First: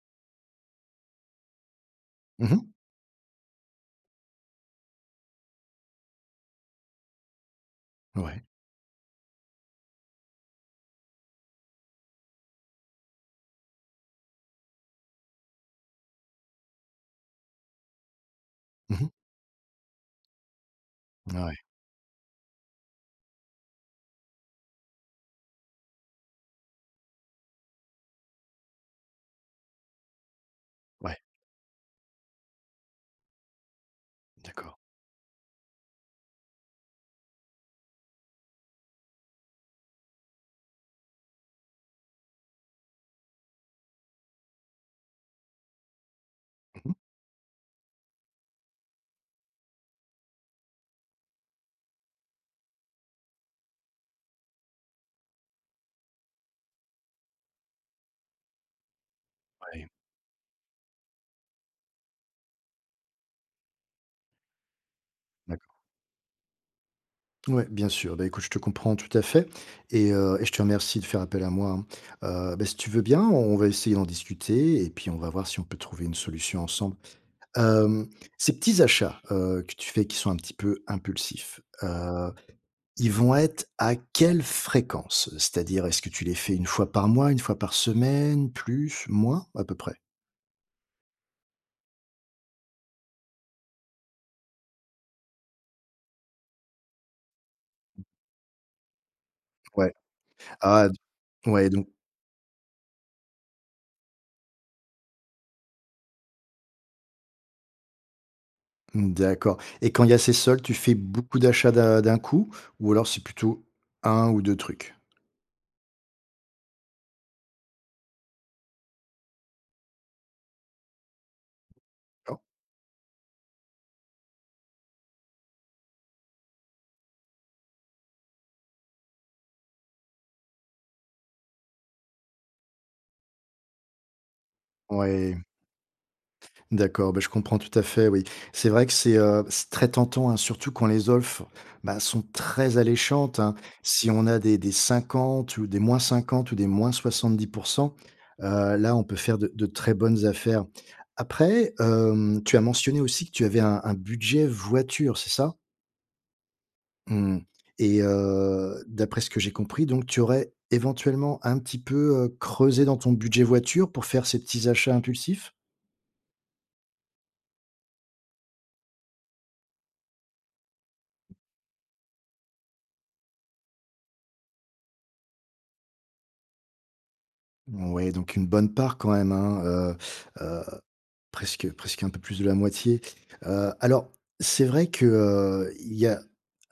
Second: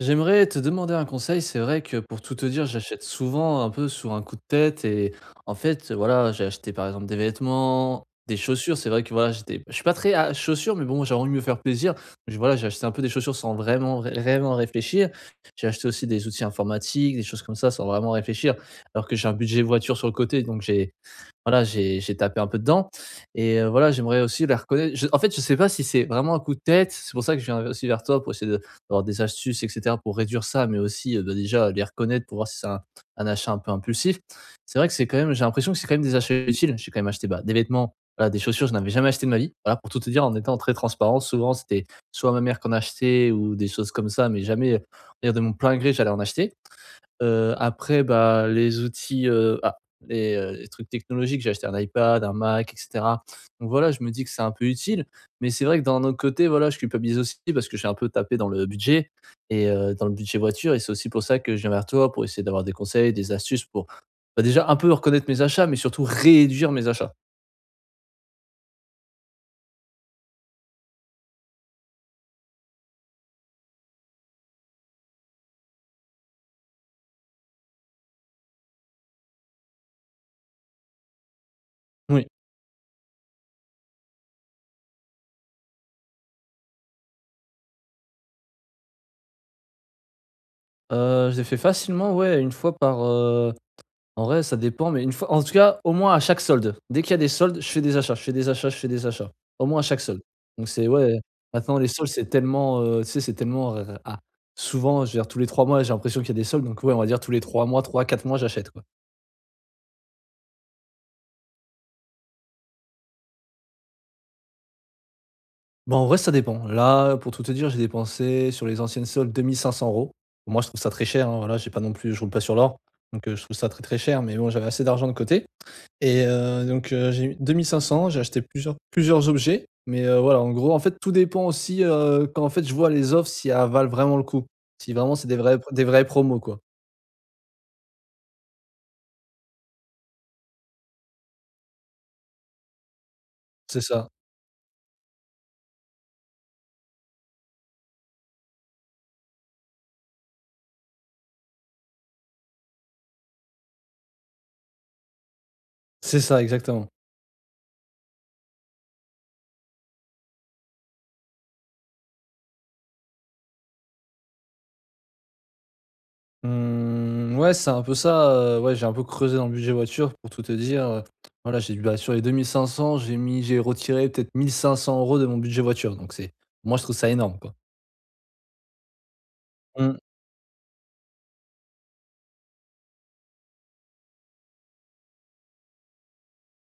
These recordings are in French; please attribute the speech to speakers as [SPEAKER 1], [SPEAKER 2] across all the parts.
[SPEAKER 1] J'aimerais te demander un conseil. C'est vrai que pour tout te
[SPEAKER 2] Mmh mh.
[SPEAKER 1] dire, j'achète souvent un peu sur un coup de tête et en fait, voilà, j'ai acheté par exemple des vêtements, des
[SPEAKER 2] Ouais.
[SPEAKER 1] chaussures. C'est vrai que voilà, je suis pas très à chaussures, mais bon, j'ai envie de me faire plaisir. Voilà, j'ai acheté un peu des chaussures sans vraiment, vraiment réfléchir. J'ai acheté aussi des outils informatiques, des choses comme ça, sans vraiment réfléchir.
[SPEAKER 2] Mmh
[SPEAKER 1] Alors
[SPEAKER 2] mh.
[SPEAKER 1] que j'ai un budget voiture sur le côté, donc j'ai
[SPEAKER 2] Ouais,
[SPEAKER 1] voilà, j'ai tapé un peu dedans et voilà, j'aimerais aussi les reconnaître. Je En fait, je sais pas si c'est vraiment un coup de tête, c'est pour ça que je viens aussi vers toi pour essayer de d'avoir des astuces et cetera pour réduire ça, mais aussi,
[SPEAKER 2] ouais,
[SPEAKER 1] bah, déjà les reconnaître pour voir si c'est un achat un peu impulsif. C'est
[SPEAKER 2] d'accord.
[SPEAKER 1] vrai que c'est quand même j'ai l'impression que c'est quand même des achats utiles. J'ai quand même acheté, bah, des vêtements, voilà, des chaussures, je n'avais jamais acheté de ma vie. Voilà, pour tout te dire, en étant très transparent, souvent c'était soit ma mère qui achetait ou des choses comme ça, mais jamais, on va dire de mon plein gré, j'allais en acheter.
[SPEAKER 2] Mmh mh.
[SPEAKER 1] Après, bah, les outils, les trucs technologiques, j'ai acheté un iPad, un Mac et cetera. Donc voilà, je me dis que c'est un peu utile, mais c'est vrai que d'un autre côté, voilà, je culpabilise aussi parce que j'ai un peu tapé dans le budget et
[SPEAKER 2] Ouais,
[SPEAKER 1] dans le budget voiture et c'est aussi pour ça que je viens vers toi pour essayer d'avoir des conseils, des astuces pour, bah, déjà un peu reconnaître mes achats, mais
[SPEAKER 2] d'accord.
[SPEAKER 1] surtout réduire mes achats.
[SPEAKER 2] Ouais, bien sûr. Bah, écoute, je te comprends tout à fait et je te remercie de faire appel à moi, hein. Bah, si tu veux bien, on va essayer d'en discuter et puis on va voir si on peut trouver une solution ensemble. Hem, Ces petits achats, que tu fais qui sont un petit peu impulsifs,
[SPEAKER 1] Oui.
[SPEAKER 2] ils vont être à quelle fréquence? C'est-à-dire, est-ce que tu les fais une fois par mois, une fois par semaine, plus, moins, à peu près?
[SPEAKER 1] Je les fais facilement, ouais, en vrai, ça dépend, mais une fois en tout cas, au moins à chaque solde. Dès qu'il y a des soldes, je fais des achats, je fais des achats, je fais des achats. Au moins à
[SPEAKER 2] Ouais.
[SPEAKER 1] chaque solde. Donc c'est
[SPEAKER 2] Ah d
[SPEAKER 1] ouais,
[SPEAKER 2] Ouais,
[SPEAKER 1] maintenant les
[SPEAKER 2] donc
[SPEAKER 1] soldes, c'est tellement, tu sais, c'est tellement, souvent, je veux dire tous les 3 mois, j'ai l'impression qu'il y a des soldes, donc ouais, on va dire tous les 3 mois, 3 4 mois, j'achète, quoi.
[SPEAKER 2] d'accord. Et quand il y a ces soldes, tu fais beaucoup d'achats d'un coup ou alors c'est plutôt un ou deux trucs?
[SPEAKER 1] Bah, en vrai, ça dépend. Là, pour tout te dire, j'ai dépensé sur les anciennes soldes 2 500 €. Moi, je trouve ça très cher, hein, voilà, j'ai pas non plus, je roule pas
[SPEAKER 2] D'accord.
[SPEAKER 1] sur l'or, donc je trouve ça très, très cher, mais bon, j'avais assez d'argent de côté. Et donc j'ai eu 2 500. J'ai acheté plusieurs objets, mais voilà, en gros, en fait, tout dépend aussi, quand, en fait, je vois les offres si elles valent vraiment le coup. Si vraiment c'est des
[SPEAKER 2] Ouais,
[SPEAKER 1] vrais des vrais promos, quoi.
[SPEAKER 2] d'accord, bah, je comprends tout à fait, oui. C'est vrai que c'est très tentant, hein, surtout quand les offres, bah, sont très alléchantes, hein.
[SPEAKER 1] C'est ça.
[SPEAKER 2] Si on a des 50 ou des -50 ou des -70 là, on peut faire de très bonnes affaires. Après, tu as mentionné aussi que tu avais un budget voiture, c'est ça?
[SPEAKER 1] C'est ça, exactement.
[SPEAKER 2] Mmh. Et d'après ce que j'ai compris, donc tu aurais éventuellement un petit peu, creusé dans ton budget voiture pour faire ces petits achats impulsifs?
[SPEAKER 1] Mmh, ouais, c'est un peu ça, ouais, j'ai un peu creusé dans le budget voiture pour tout te dire, voilà, j'ai dû bah, sur les 2 500. J'ai mis j'ai retiré peut-être 1 500 euros de mon budget voiture, donc c'est moi, je trouve ça énorme, quoi.
[SPEAKER 2] Ouais, donc une bonne part quand même, hein,
[SPEAKER 1] Mmh,
[SPEAKER 2] heu, presque un peu plus de la moitié. Alors c'est vrai que, il y a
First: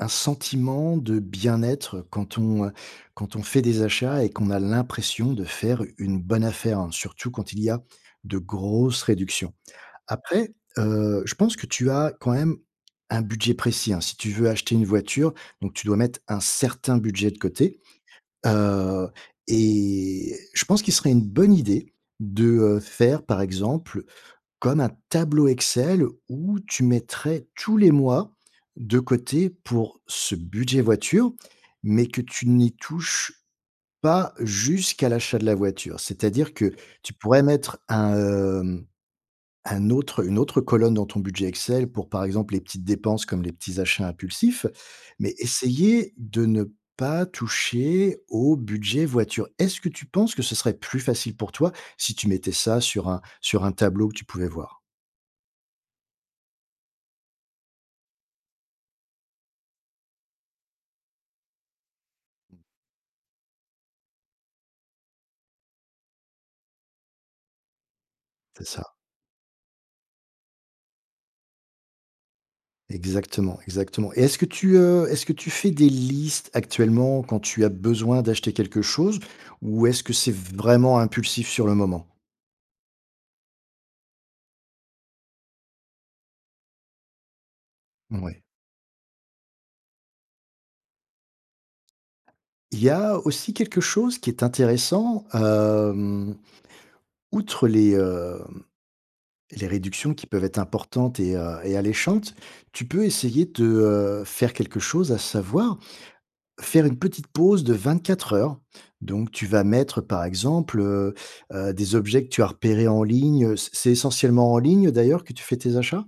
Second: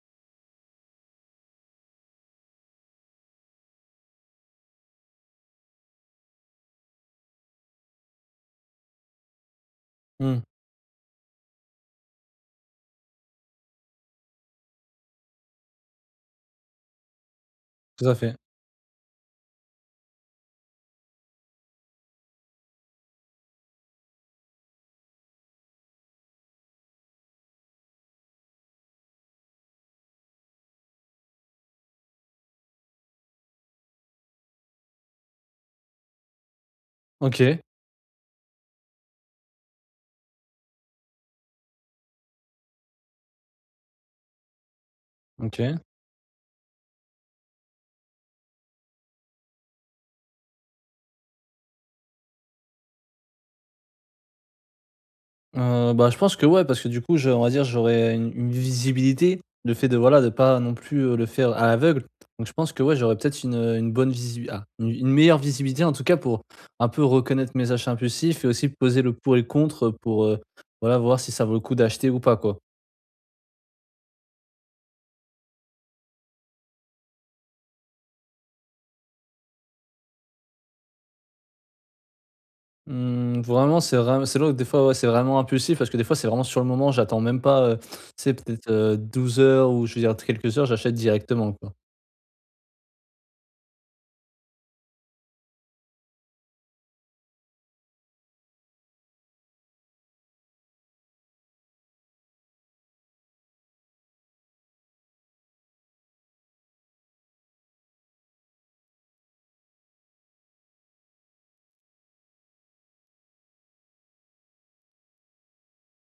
[SPEAKER 2] un sentiment de bien-être quand on fait des achats et qu'on a l'impression de faire une bonne affaire, hein, surtout quand il y a de grosses réductions.
[SPEAKER 1] mmh,
[SPEAKER 2] Après, je pense que tu as quand même un budget précis, hein. Si tu veux acheter une voiture, donc tu dois mettre un certain budget de côté,
[SPEAKER 1] tout à fait.
[SPEAKER 2] heu et je pense qu'il serait une bonne idée de, faire, par exemple, comme un tableau Excel où tu mettrais tous les mois de côté pour ce budget voiture, mais que tu n'y touches pas jusqu'à l'achat de la voiture. C'est-à-dire que tu pourrais
[SPEAKER 1] OK,
[SPEAKER 2] mettre un, hem un autre une autre colonne dans ton budget Excel pour, par exemple, les petites dépenses comme les petits achats impulsifs, mais
[SPEAKER 1] OK.
[SPEAKER 2] essayer de ne pas toucher au budget voiture. Est-ce que tu penses que ce serait plus facile pour toi si tu mettais ça sur un tableau que tu pouvais voir?
[SPEAKER 1] Bah, je pense que ouais, parce que du coup, je on va dire, j'aurais une visibilité, le fait de voilà, de pas non plus, le faire à l'aveugle. Donc je pense que ouais, j'aurais peut-être une bonne visibilité, une meilleure visibilité en tout cas pour un peu reconnaître mes achats impulsifs et
[SPEAKER 2] C'est
[SPEAKER 1] aussi
[SPEAKER 2] ça.
[SPEAKER 1] poser le pour et le contre, pour, voilà, voir si ça vaut le coup d'acheter ou pas, quoi.
[SPEAKER 2] Exactement, exactement. Et est-ce que tu fais des listes actuellement quand tu as besoin d'acheter quelque chose ou est-ce que c'est vraiment impulsif sur le moment?
[SPEAKER 1] Mmh, vraiment, c'est là où des fois, ouais, c'est vraiment impulsif parce que des fois, c'est vraiment sur le moment, j'attends même pas, tu sais
[SPEAKER 2] Ouais.
[SPEAKER 1] peut-être, 12 heures ou je veux dire quelques heures, j'achète directement, quoi.
[SPEAKER 2] Il y a aussi quelque chose qui est intéressant. Hem Outre les réductions qui peuvent être importantes et alléchantes, tu peux essayer de, faire quelque chose, à savoir faire une petite pause de 24 heures. Donc tu vas mettre, par exemple, des objets que tu as repérés en ligne, c'est essentiellement en ligne d'ailleurs que tu fais tes achats?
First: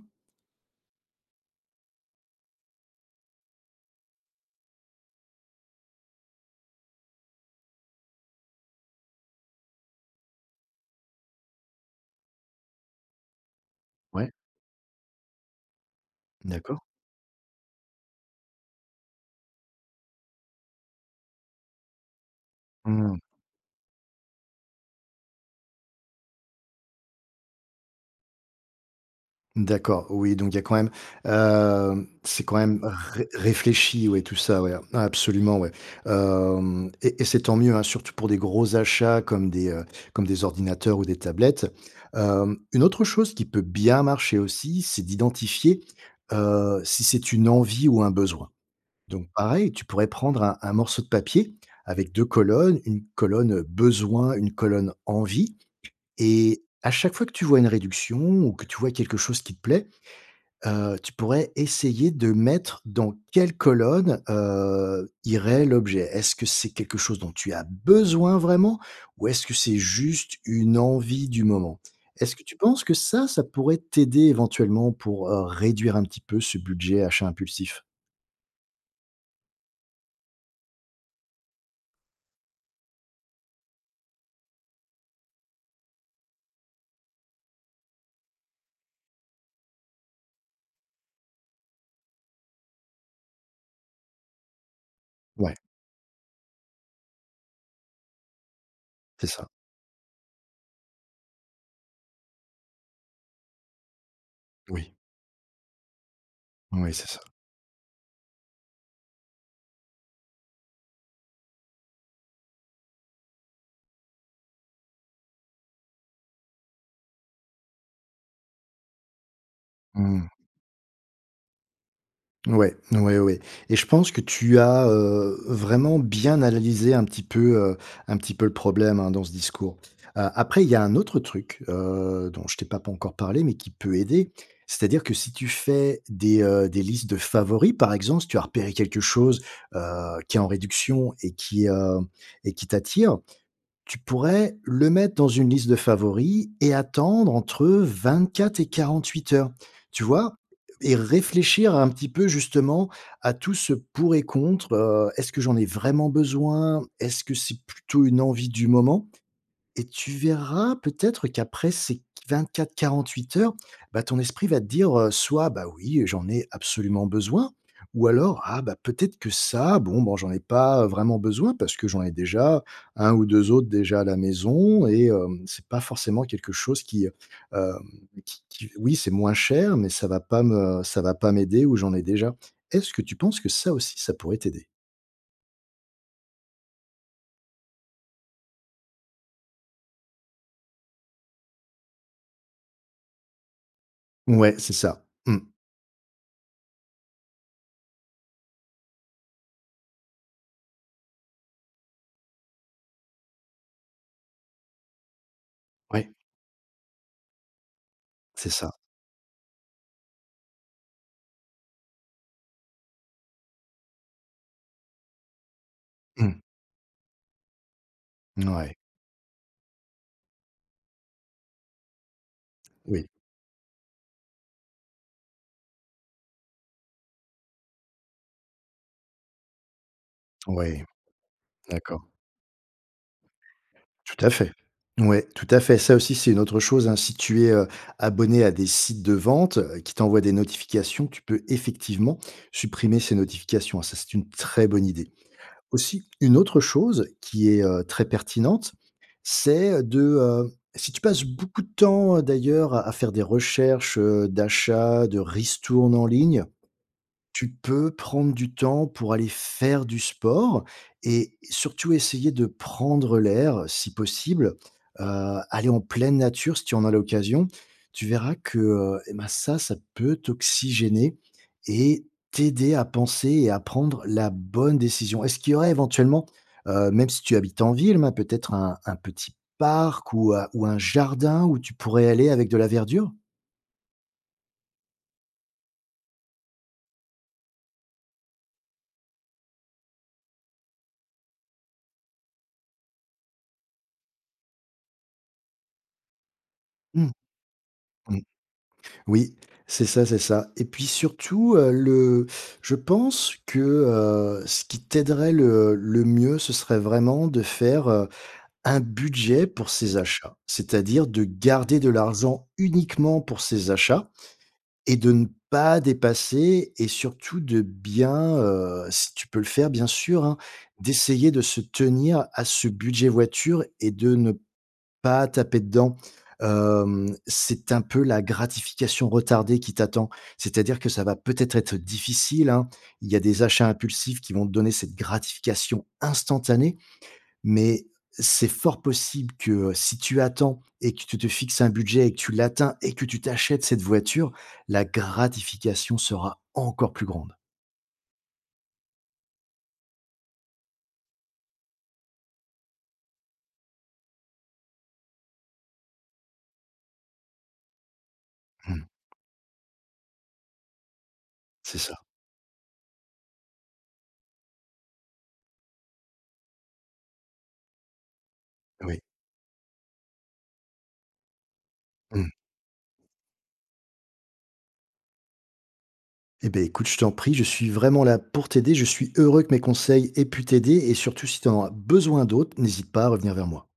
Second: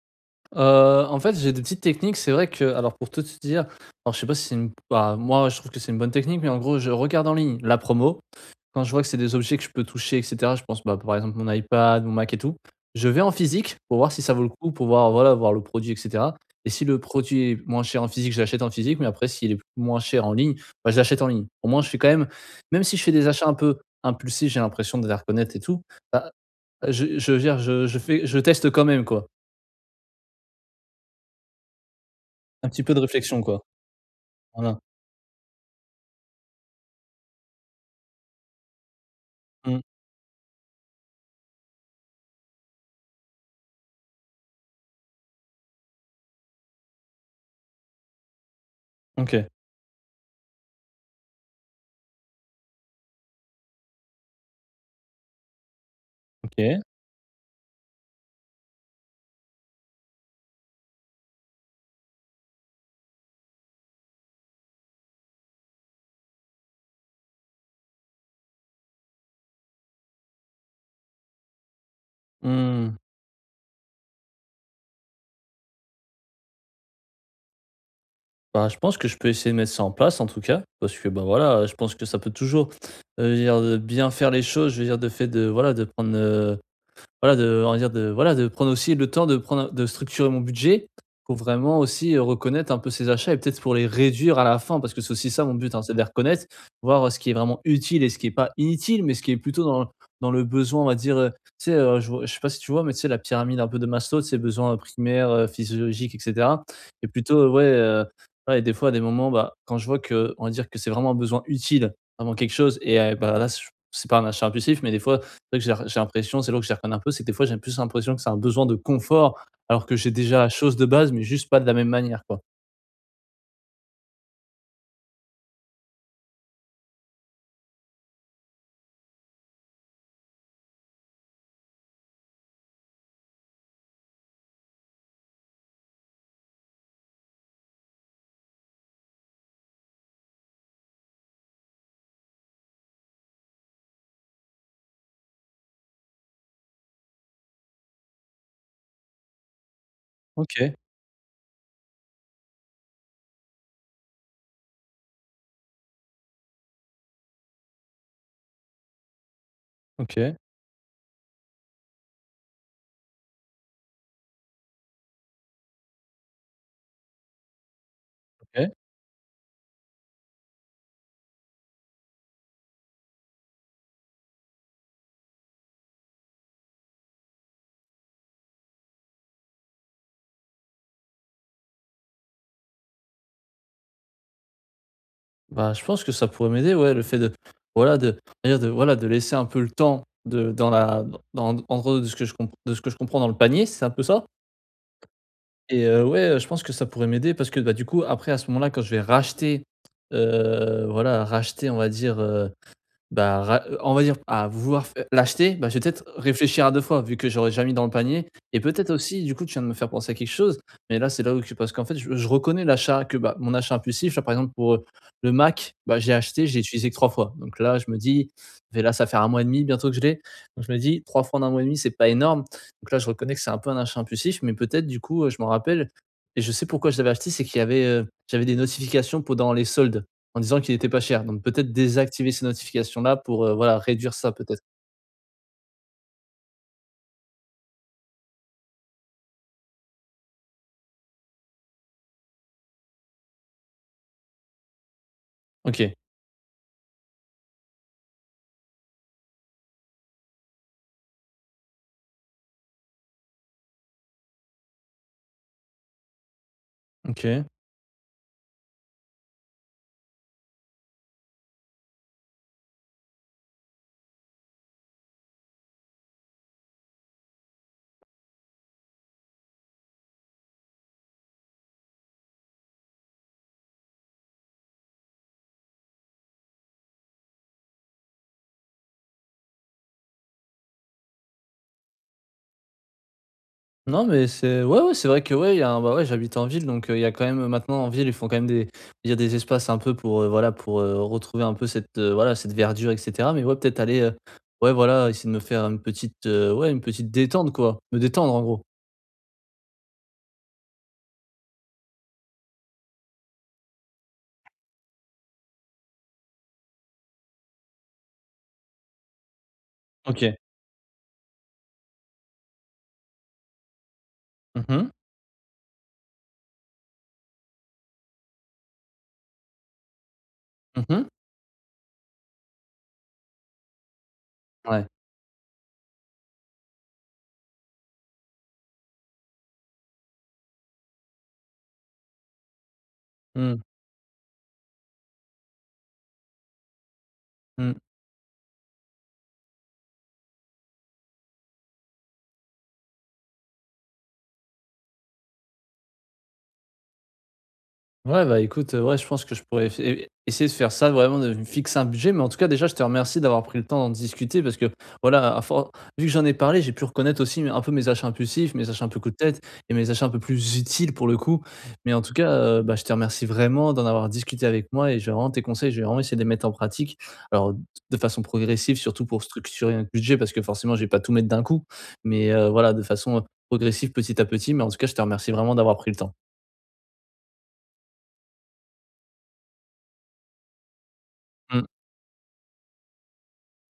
[SPEAKER 1] En fait, j'ai des petites techniques. C'est vrai que alors pour tout te dire, alors je sais pas si c'est une bah, moi, je trouve que c'est une bonne technique, mais en gros, je regarde en ligne la promo. Quand je vois que c'est des objets que je peux toucher et cetera, je pense, bah, par exemple, mon iPad, mon Mac et tout. Je vais en physique pour voir si
[SPEAKER 2] Ouais,
[SPEAKER 1] ça vaut le coup, pour voir, voilà, voir le produit et cetera, et
[SPEAKER 2] d'accord.
[SPEAKER 1] si le produit est moins cher en physique, je l'achète en physique, mais après s'il est moins cher en ligne, bah, je l'achète en ligne. Au moins, je fais quand même, même si je fais
[SPEAKER 2] Mmh.
[SPEAKER 1] des achats un peu impulsifs, j'ai l'impression de les reconnaître et tout, bah, je veux dire, je teste quand même, quoi.
[SPEAKER 2] D'accord, oui, donc il y a quand même, c'est quand
[SPEAKER 1] Un
[SPEAKER 2] même
[SPEAKER 1] petit peu de
[SPEAKER 2] ré
[SPEAKER 1] réflexion, quoi.
[SPEAKER 2] réfléchi, ouais, tout ça, ouais,
[SPEAKER 1] Voilà.
[SPEAKER 2] ah, absolument, ouais. Hem et c'est tant mieux, hein, surtout pour des gros achats comme des,
[SPEAKER 1] Mmh.
[SPEAKER 2] heu, comme des ordinateurs ou des tablettes. Une autre chose qui peut bien marcher aussi, c'est d'identifier, si c'est une envie ou un besoin. Donc
[SPEAKER 1] OK,
[SPEAKER 2] pareil, tu pourrais prendre un morceau de papier avec 2 colonnes, une colonne, besoin, une colonne envie, et
[SPEAKER 1] OK.
[SPEAKER 2] à chaque fois que tu vois une réduction ou que tu vois quelque chose qui te plaît, tu pourrais essayer de mettre dans quelle colonne, irait l'objet. Est-ce que c'est quelque chose dont tu as besoin vraiment ou est-ce que c'est juste une envie du moment? Est-ce que tu penses que
[SPEAKER 1] Mmh.
[SPEAKER 2] ça pourrait t'aider éventuellement pour, réduire un petit peu ce budget achat impulsif?
[SPEAKER 1] Bah, je pense que je peux essayer de mettre ça en place en tout cas, parce que, bah, voilà, je pense que ça peut toujours, je veux dire, bien faire les choses, je veux dire, de fait de, voilà, de prendre, voilà, de on va dire de voilà, de prendre aussi le temps de prendre de structurer mon budget pour vraiment aussi, reconnaître un peu ces achats et peut-être pour les réduire à la fin parce que c'est aussi ça mon
[SPEAKER 2] Ouais,
[SPEAKER 1] but, hein, c'est de les reconnaître, voir ce qui est vraiment utile et ce qui est pas inutile, mais ce
[SPEAKER 2] c'est
[SPEAKER 1] qui est
[SPEAKER 2] ça.
[SPEAKER 1] plutôt dans le besoin, on va dire, tu sais, je vois sais pas si tu vois, mais tu sais la pyramide un peu de Maslow, tu besoins,
[SPEAKER 2] Oui,
[SPEAKER 1] primaires, physiologiques et cetera,
[SPEAKER 2] oui, c'est
[SPEAKER 1] et
[SPEAKER 2] ça.
[SPEAKER 1] plutôt ouais, ouais, et des fois à des moments, bah, quand je vois que, on va dire, que c'est vraiment un besoin utile, vraiment quelque chose et bah, là, c'est pas un achat impulsif, mais des fois c'est vrai que j'ai l'impression, c'est là que je les reconnais un peu, c'est que des fois, j'ai plus l'impression que c'est un besoin de confort, alors que j'ai
[SPEAKER 2] Mmh.
[SPEAKER 1] déjà la chose de base, mais juste pas de la même manière, quoi.
[SPEAKER 2] Ouais, ouais, ouais ouais. Et je pense que tu as, vraiment bien analysé un petit peu le problème, hein, dans ce discours. Après il y a un autre truc, dont je t'ai pas encore parlé, mais qui peut aider. C'est-à-dire que si tu fais des listes de favoris, par exemple, si tu as repéré quelque chose, heu, qui est en réduction et qui t'attire, tu pourrais le mettre dans une liste de favoris et attendre entre 24 et 48 heures, tu vois?
[SPEAKER 1] OK,
[SPEAKER 2] Et réfléchir un petit peu justement à tout ce pour et contre: «Est-ce que j'en ai vraiment besoin? Est-ce que c'est plutôt une envie du moment?» Et tu
[SPEAKER 1] OK,
[SPEAKER 2] verras peut-être qu'après ces 24 48 heures, bah, ton esprit va te dire, soit: «Bah, oui, j'en ai absolument besoin», ou alors: «Ah,
[SPEAKER 1] OK.
[SPEAKER 2] bah, peut-être que ça, bon, ben, j'en ai pas vraiment besoin parce que j'en ai déjà un ou 2 autres déjà à la maison et c'est pas forcément quelque chose qui oui, c'est moins cher, mais ça va pas m'aider ou j'en ai déjà». Est-ce que tu penses que ça aussi, ça pourrait t'aider?
[SPEAKER 1] Bah, je pense que ça pourrait m'aider, ouais, le fait de voilà, de on va dire de voilà, de laisser un peu le temps de dans, en gros, de ce que je comprends dans le panier, c'est un peu ça?
[SPEAKER 2] Ouais, c'est ça. Mmh.
[SPEAKER 1] Et ouais, je pense que ça pourrait m'aider parce que, bah, du coup, après à ce moment-là, quand je vais racheter, voilà, racheter, on va dire, bah, ra on va dire, à vouloir f l'acheter, bah, je vais peut-être
[SPEAKER 2] Ouais,
[SPEAKER 1] réfléchir à 2 fois vu que j'aurais jamais mis dans le panier
[SPEAKER 2] c'est
[SPEAKER 1] et
[SPEAKER 2] ça.
[SPEAKER 1] peut-être aussi du coup tu viens de me faire penser à quelque chose, mais là c'est là où que parce qu'en fait je reconnais l'achat que, bah, mon achat impulsif là par exemple pour, le Mac, bah,
[SPEAKER 2] Mmh.
[SPEAKER 1] j'ai utilisé que 3 fois, donc là je me dis,
[SPEAKER 2] Ouais.
[SPEAKER 1] mais là ça fait un mois et demi bientôt que je l'ai, donc je me dis 3 fois en un mois et demi c'est pas énorme, donc là je
[SPEAKER 2] Oui.
[SPEAKER 1] reconnais que c'est un peu un achat impulsif, mais peut-être du coup, je m'en rappelle et je sais pourquoi je l'avais acheté, c'est qu'il y avait, j'avais des notifications pendant les soldes en disant qu'il
[SPEAKER 2] Ouais.
[SPEAKER 1] était pas cher, donc peut-être
[SPEAKER 2] D'accord.
[SPEAKER 1] désactiver ces notifications-là pour, voilà, réduire
[SPEAKER 2] Tout à
[SPEAKER 1] ça
[SPEAKER 2] fait.
[SPEAKER 1] peut-être.
[SPEAKER 2] Ouais, tout à fait. Ça aussi, c'est une autre chose, hein. Si tu es, abonné à des sites de vente, qui t'envoient des notifications, tu peux effectivement supprimer ces notifications, hein. Ça, c'est une très bonne idée.
[SPEAKER 1] OK,
[SPEAKER 2] Aussi, une autre chose qui est, très pertinente, c'est de, si tu passes beaucoup de temps, d'ailleurs à faire des recherches, d'achat, de ristournes en ligne,
[SPEAKER 1] OK.
[SPEAKER 2] tu peux prendre du temps pour aller faire du sport et surtout essayer de prendre l'air si possible, aller en pleine nature si tu en as l'occasion. Tu verras que, et bah, ça peut t'oxygéner et t'aider à penser et à prendre la bonne décision. Est-ce qu'il y aurait éventuellement, même si tu habites en ville, mais peut-être un petit parc ou un jardin où tu pourrais aller avec de la verdure?
[SPEAKER 1] Non, mais c'est ouais, ouais, c'est vrai que, ouais, il y a un bah, ouais, j'habite en ville, donc il y a quand même, maintenant en ville, ils font quand même des il y a des espaces un peu pour, voilà, pour, retrouver un peu cette, voilà, cette verdure et cetera. Mais ouais, peut-être aller, ouais, voilà, essayer de me faire une petite, ouais, une petite
[SPEAKER 2] Mmh.
[SPEAKER 1] détente, quoi. Me détendre, en gros.
[SPEAKER 2] Oui, c'est ça, c'est ça. Et puis surtout, le je pense que, ce qui t'aiderait le mieux, ce serait vraiment de faire, un budget pour ses
[SPEAKER 1] OK.
[SPEAKER 2] achats. C'est-à-dire de garder de l'argent uniquement pour ses achats
[SPEAKER 1] Mmh mh.
[SPEAKER 2] et de ne pas dépasser et surtout de bien, si tu peux le faire bien sûr, hein,
[SPEAKER 1] Mmh.
[SPEAKER 2] d'essayer de se tenir à ce budget voiture et de ne
[SPEAKER 1] Ouais.
[SPEAKER 2] pas taper dedans. C'est un peu la gratification retardée qui t'attend. C'est-à-dire que ça va peut-être être difficile, hein. Il y a des
[SPEAKER 1] Mmh.
[SPEAKER 2] achats impulsifs qui vont te donner cette gratification instantanée,
[SPEAKER 1] Mmh.
[SPEAKER 2] mais c'est fort possible que, si tu attends et que tu te fixes un budget et que tu l'atteins et que tu t'achètes cette voiture, la gratification sera encore plus grande.
[SPEAKER 1] Ouais, bah, écoute, ouais, je pense que je pourrais essayer de faire ça, vraiment de me fixer un budget. Mais en tout cas, déjà, je te remercie d'avoir pris le temps d'en discuter parce que, voilà, à for vu que j'en ai parlé, j'ai pu reconnaître aussi un peu mes achats impulsifs, mes
[SPEAKER 2] Mmh,
[SPEAKER 1] achats un peu coup de tête et mes achats un peu plus utiles pour le coup.
[SPEAKER 2] c'est
[SPEAKER 1] Mais
[SPEAKER 2] ça,
[SPEAKER 1] en tout cas, bah, je te remercie vraiment d'en avoir discuté avec moi et je vais vraiment essayer de les mettre en pratique. Alors, de façon progressive,
[SPEAKER 2] oui.
[SPEAKER 1] surtout pour structurer un budget parce que forcément, je vais pas tout mettre d'un coup.
[SPEAKER 2] Mmh.
[SPEAKER 1] Mais, voilà, de façon progressive, petit à petit. Mais en tout cas, je te remercie vraiment d'avoir pris le temps.
[SPEAKER 2] Eh beh, écoute, je t'en prie, je suis vraiment là pour t'aider. Je suis heureux que mes conseils aient pu t'aider et surtout si tu en
[SPEAKER 1] Mmh.
[SPEAKER 2] as besoin d'autres, n'hésite pas à revenir vers moi.